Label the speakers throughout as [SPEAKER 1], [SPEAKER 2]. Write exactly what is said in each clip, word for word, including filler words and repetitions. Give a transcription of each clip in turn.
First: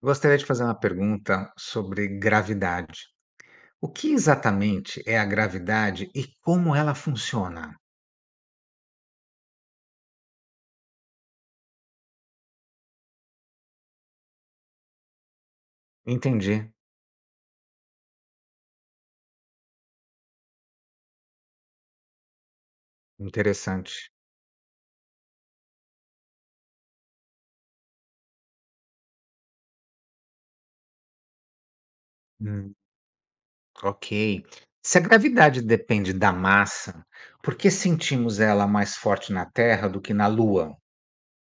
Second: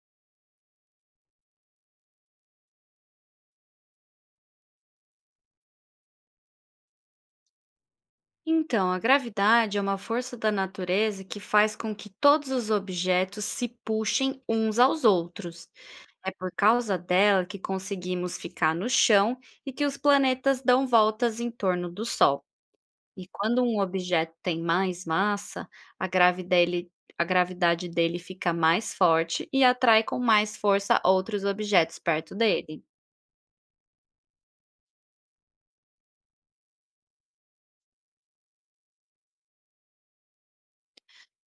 [SPEAKER 1] Gostaria de fazer uma pergunta sobre gravidade. O que exatamente é a gravidade e como ela funciona?
[SPEAKER 2] Então, a gravidade é uma força da natureza que faz com que todos os objetos se puxem uns aos outros. É por
[SPEAKER 1] Entendi,
[SPEAKER 2] causa dela que conseguimos ficar no chão e que os planetas dão voltas em torno do Sol. E quando um
[SPEAKER 1] interessante.
[SPEAKER 2] objeto tem mais massa, a gravidele- a gravidade dele fica mais forte e atrai com mais força outros objetos perto
[SPEAKER 1] Hum,
[SPEAKER 2] dele.
[SPEAKER 1] ok. Se a gravidade depende da massa, por que sentimos ela mais forte na Terra do que na Lua?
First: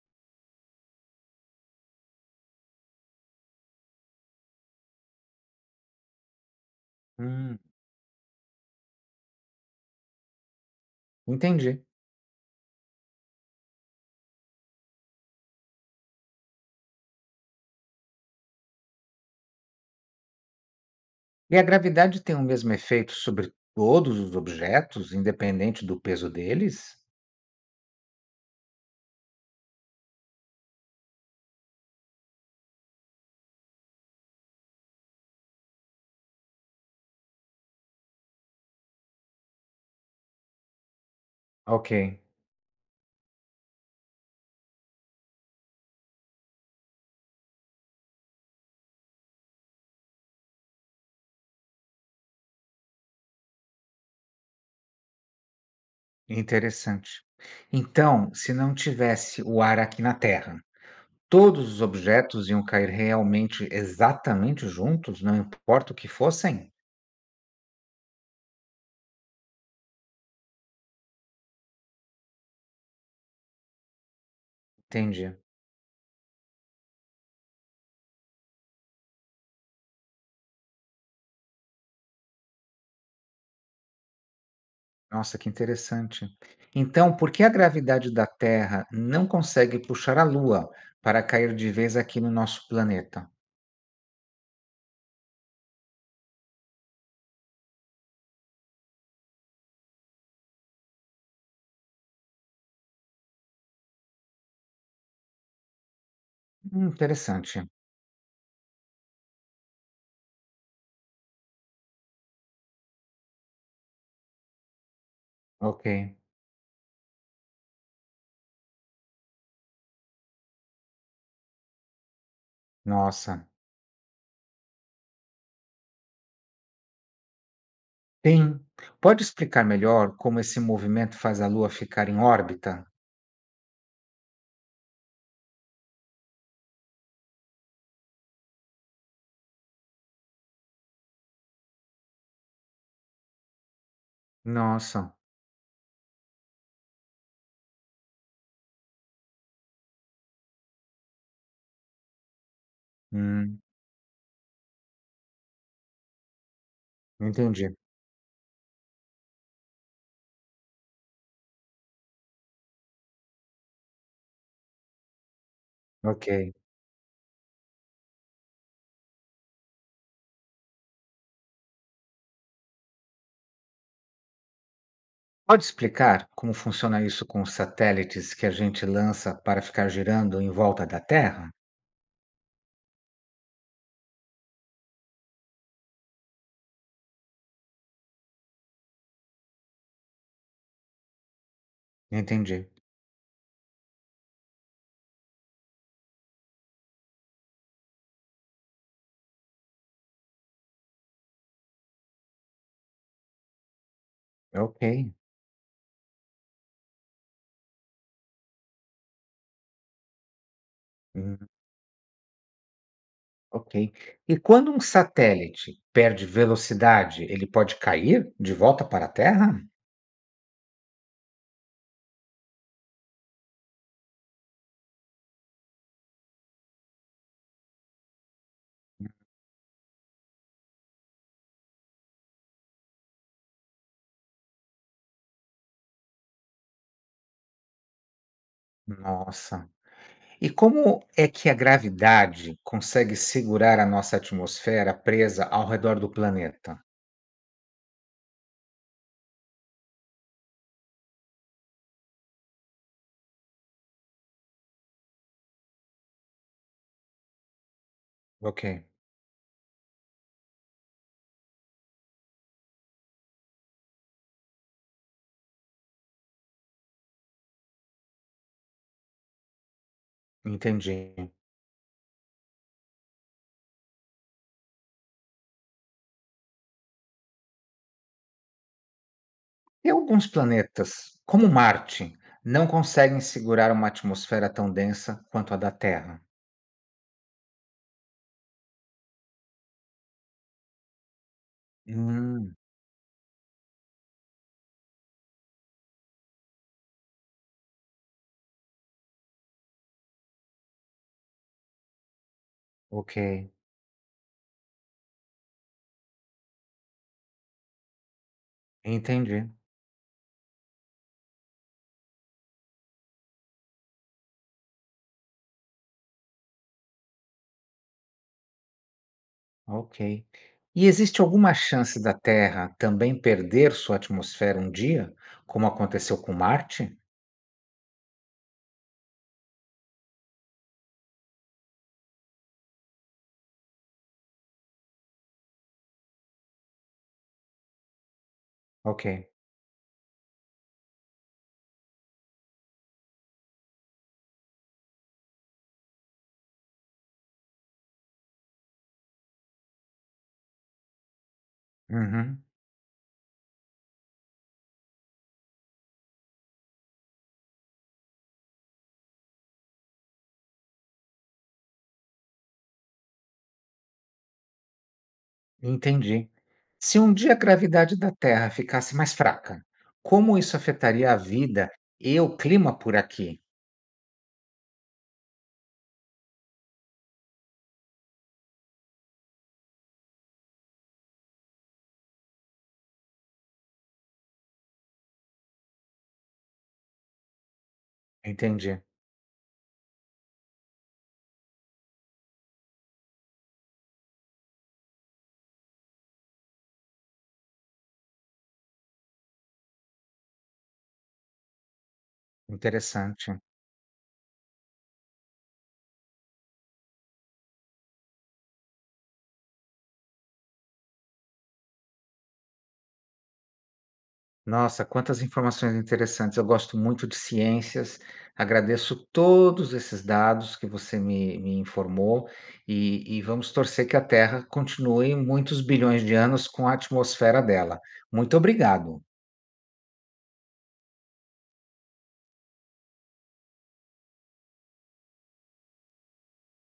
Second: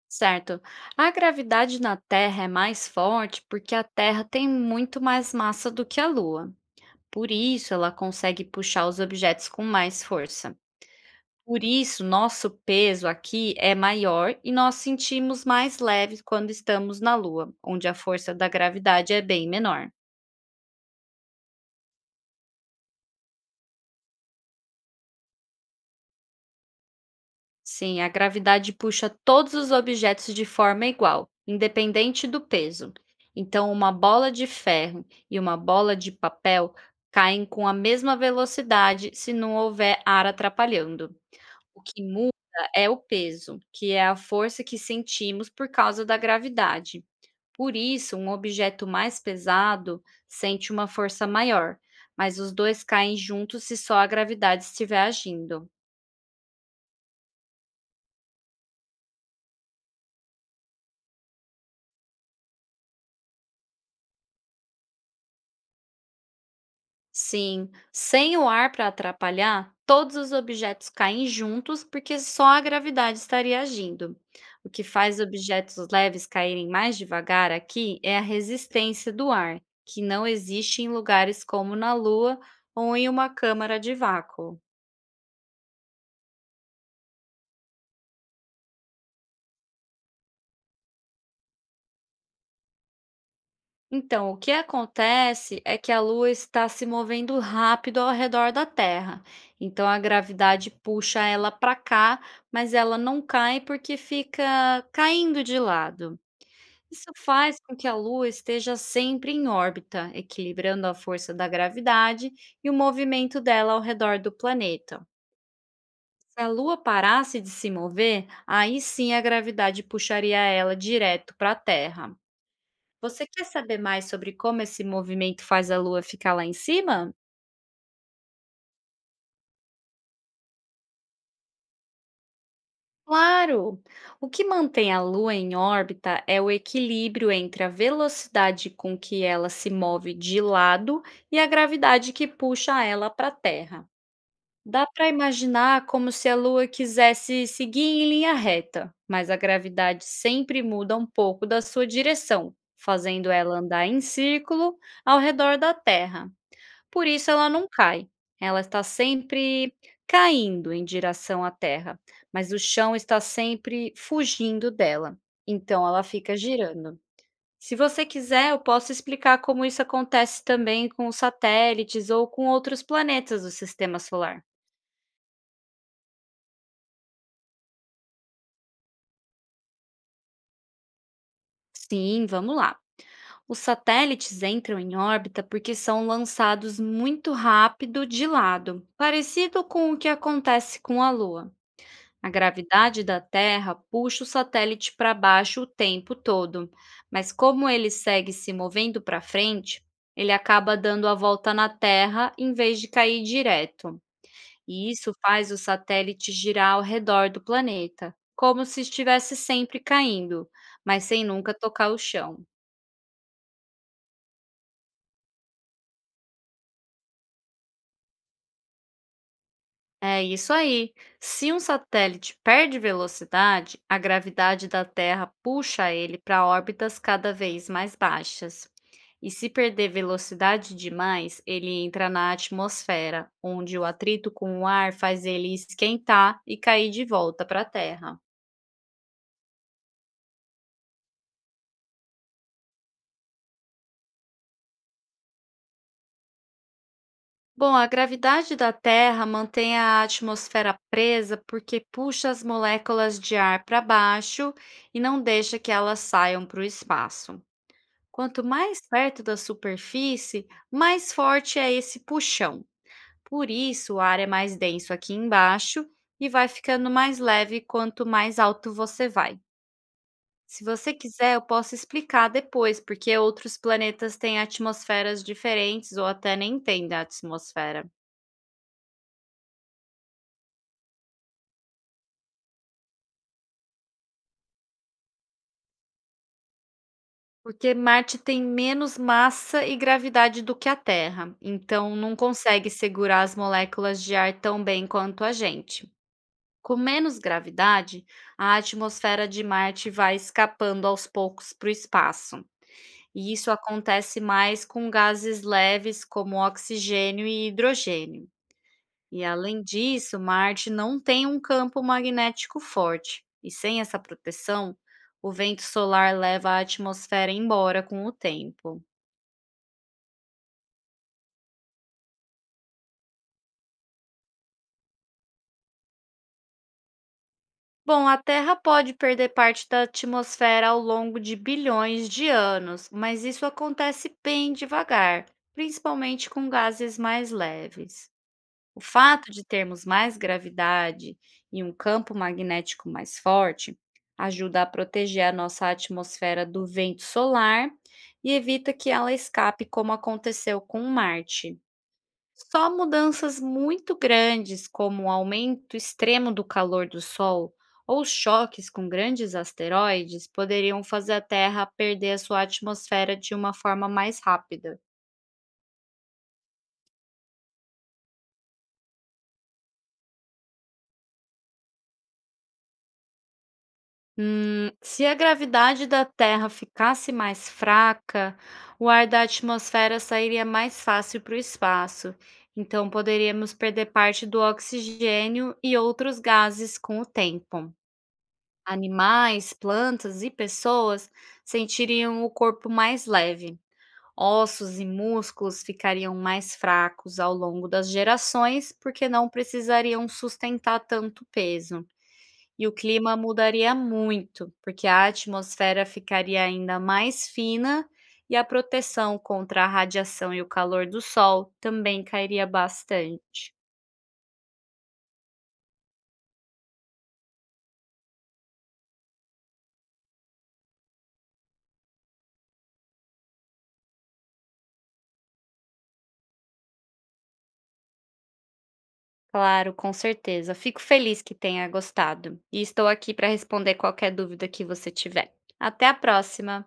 [SPEAKER 2] Certo. A gravidade na Terra é mais forte porque a Terra tem muito mais massa do que a Lua. Por
[SPEAKER 1] Hum,
[SPEAKER 2] isso, ela consegue puxar os objetos com mais força. Por
[SPEAKER 1] entendi.
[SPEAKER 2] isso, nosso peso aqui é maior e nós sentimos mais leves quando estamos na Lua, onde a força da gravidade é bem menor.
[SPEAKER 1] E a gravidade tem o mesmo efeito sobre todos os objetos, independente do peso deles?
[SPEAKER 2] Sim, a gravidade puxa todos os objetos de forma igual, independente do peso. Então, uma bola de ferro e uma bola de papel caem com a mesma velocidade se não houver ar atrapalhando. O
[SPEAKER 1] Ok,
[SPEAKER 2] que muda é o peso, que é a força que sentimos por causa da gravidade. Por isso, um objeto mais pesado sente uma força maior, mas os dois caem juntos se só a gravidade estiver agindo.
[SPEAKER 1] interessante. Então, se não tivesse o ar aqui na Terra, todos os objetos iam cair realmente exatamente juntos, não importa o que fossem?
[SPEAKER 2] Sim, sem o ar para atrapalhar, todos os objetos caem juntos porque só a gravidade estaria agindo. O que faz
[SPEAKER 1] Entendi.
[SPEAKER 2] objetos leves caírem mais devagar aqui é a resistência do ar, que não existe em lugares como na Lua ou em uma câmara de vácuo.
[SPEAKER 1] Nossa, que interessante. Então, por que a gravidade da Terra não consegue puxar a Lua para cair de vez aqui no nosso planeta?
[SPEAKER 2] Então, o que acontece é que a Lua está se movendo rápido ao redor da Terra. Então, a gravidade puxa ela para cá, mas ela não cai porque fica caindo de lado.
[SPEAKER 1] Hum,
[SPEAKER 2] Isso faz
[SPEAKER 1] interessante.
[SPEAKER 2] com que a Lua esteja sempre em órbita, equilibrando a força da gravidade e o movimento dela ao redor do planeta.
[SPEAKER 1] Ok.
[SPEAKER 2] Se a Lua parasse de se mover, aí sim a gravidade puxaria ela direto para a Terra. Você quer
[SPEAKER 1] Nossa.
[SPEAKER 2] saber mais sobre como esse movimento faz a Lua ficar lá em cima?
[SPEAKER 1] Sim. Pode explicar melhor como esse movimento faz a Lua ficar em órbita?
[SPEAKER 2] Claro! O que mantém a Lua em órbita é o equilíbrio entre a velocidade com que ela se move de lado e a gravidade que puxa ela para a Terra. Dá para
[SPEAKER 1] Nossa.
[SPEAKER 2] imaginar como se a Lua quisesse seguir em linha reta, mas a gravidade sempre muda um pouco da sua direção, fazendo ela
[SPEAKER 1] Hum,
[SPEAKER 2] andar em círculo ao redor da Terra. Por isso ela não
[SPEAKER 1] entendi.
[SPEAKER 2] cai. Ela está sempre caindo em direção à terra, mas o chão está sempre fugindo dela. Então ela
[SPEAKER 1] Ok.
[SPEAKER 2] fica girando. Se você quiser, eu posso explicar como isso acontece também com os satélites ou com outros planetas do sistema solar.
[SPEAKER 1] Pode explicar como funciona isso com os satélites que a gente lança para ficar girando em volta da Terra?
[SPEAKER 2] Sim, vamos lá. Os satélites entram em órbita porque são lançados muito rápido de lado, parecido com o que acontece com a Lua. A
[SPEAKER 1] Entendi.
[SPEAKER 2] gravidade da Terra puxa o satélite para baixo o tempo todo, mas como ele segue se movendo para frente, ele acaba dando a volta na Terra em vez de cair direto.
[SPEAKER 1] Ok.
[SPEAKER 2] E isso faz o satélite girar ao redor do planeta, como se estivesse sempre caindo, mas sem
[SPEAKER 1] Hum,
[SPEAKER 2] nunca tocar o chão.
[SPEAKER 1] ok. E quando um satélite perde velocidade, ele pode cair de volta para a Terra?
[SPEAKER 2] É isso aí. Se um satélite perde velocidade, a gravidade da Terra puxa ele para órbitas cada vez mais baixas. E se perder velocidade demais, ele entra na atmosfera, onde o atrito com o ar faz ele esquentar e cair de volta para a Terra.
[SPEAKER 1] Nossa. E como é que a gravidade consegue segurar a nossa atmosfera presa ao redor do planeta?
[SPEAKER 2] Bom, a gravidade da Terra mantém a atmosfera presa porque puxa as moléculas de ar para baixo e não deixa que elas saiam para o espaço. Quanto
[SPEAKER 1] Ok,
[SPEAKER 2] mais perto da superfície, mais forte é esse puxão. Por isso, o ar é mais denso aqui embaixo e vai ficando mais leve quanto mais alto você vai. Se você
[SPEAKER 1] entendi.
[SPEAKER 2] quiser, eu posso explicar depois, porque outros planetas têm atmosferas diferentes ou até nem têm da atmosfera.
[SPEAKER 1] E alguns planetas, como Marte, não conseguem segurar uma atmosfera tão densa quanto a da Terra.
[SPEAKER 2] Porque Marte tem menos massa e gravidade do que a Terra, então não
[SPEAKER 1] Hum,
[SPEAKER 2] consegue segurar as moléculas de ar tão bem quanto a gente. Com menos gravidade, a atmosfera de Marte vai escapando aos poucos para o espaço, e
[SPEAKER 1] ok.
[SPEAKER 2] isso acontece mais com gases leves como oxigênio e hidrogênio. E
[SPEAKER 1] Entendi.
[SPEAKER 2] além disso, Marte não tem um campo magnético forte, e sem essa proteção, o vento solar leva a atmosfera embora com o tempo.
[SPEAKER 1] Ok. E existe alguma chance da Terra também perder sua atmosfera um dia, como aconteceu com Marte?
[SPEAKER 2] Bom, a Terra pode perder parte da atmosfera ao longo de bilhões de anos, mas isso acontece bem devagar, principalmente com gases mais leves. O
[SPEAKER 1] Ok.
[SPEAKER 2] fato de termos mais gravidade e um campo magnético mais forte ajuda a proteger a nossa atmosfera do vento solar e evita que ela escape, como aconteceu com Marte.
[SPEAKER 1] Uhum.
[SPEAKER 2] Só mudanças muito grandes, como o aumento extremo do calor do Sol ou choques com grandes asteroides, poderiam fazer a Terra perder a sua atmosfera de uma forma mais rápida.
[SPEAKER 1] Entendi. Se um dia a gravidade da Terra ficasse mais fraca, como isso afetaria a vida e o clima por aqui?
[SPEAKER 2] Hum, se a gravidade da Terra ficasse mais fraca, o ar da atmosfera sairia mais fácil para o espaço. Então, poderíamos perder parte do oxigênio e outros gases com o tempo.
[SPEAKER 1] Entendi.
[SPEAKER 2] Animais, plantas e pessoas sentiriam o corpo mais leve. Ossos e músculos ficariam mais fracos ao longo das gerações porque não precisariam sustentar tanto peso. E o clima
[SPEAKER 1] Interessante.
[SPEAKER 2] mudaria muito, porque a atmosfera ficaria ainda mais fina e a proteção contra a radiação e o calor do sol também cairia bastante.
[SPEAKER 1] Nossa, quantas informações interessantes. Eu gosto muito de ciências. Agradeço todos esses dados que você me, me informou e, e vamos torcer que a Terra continue muitos bilhões de anos com a atmosfera dela. Muito obrigado.
[SPEAKER 2] Claro, com certeza. Fico feliz que tenha gostado e estou aqui para responder qualquer dúvida que você tiver. Até a próxima!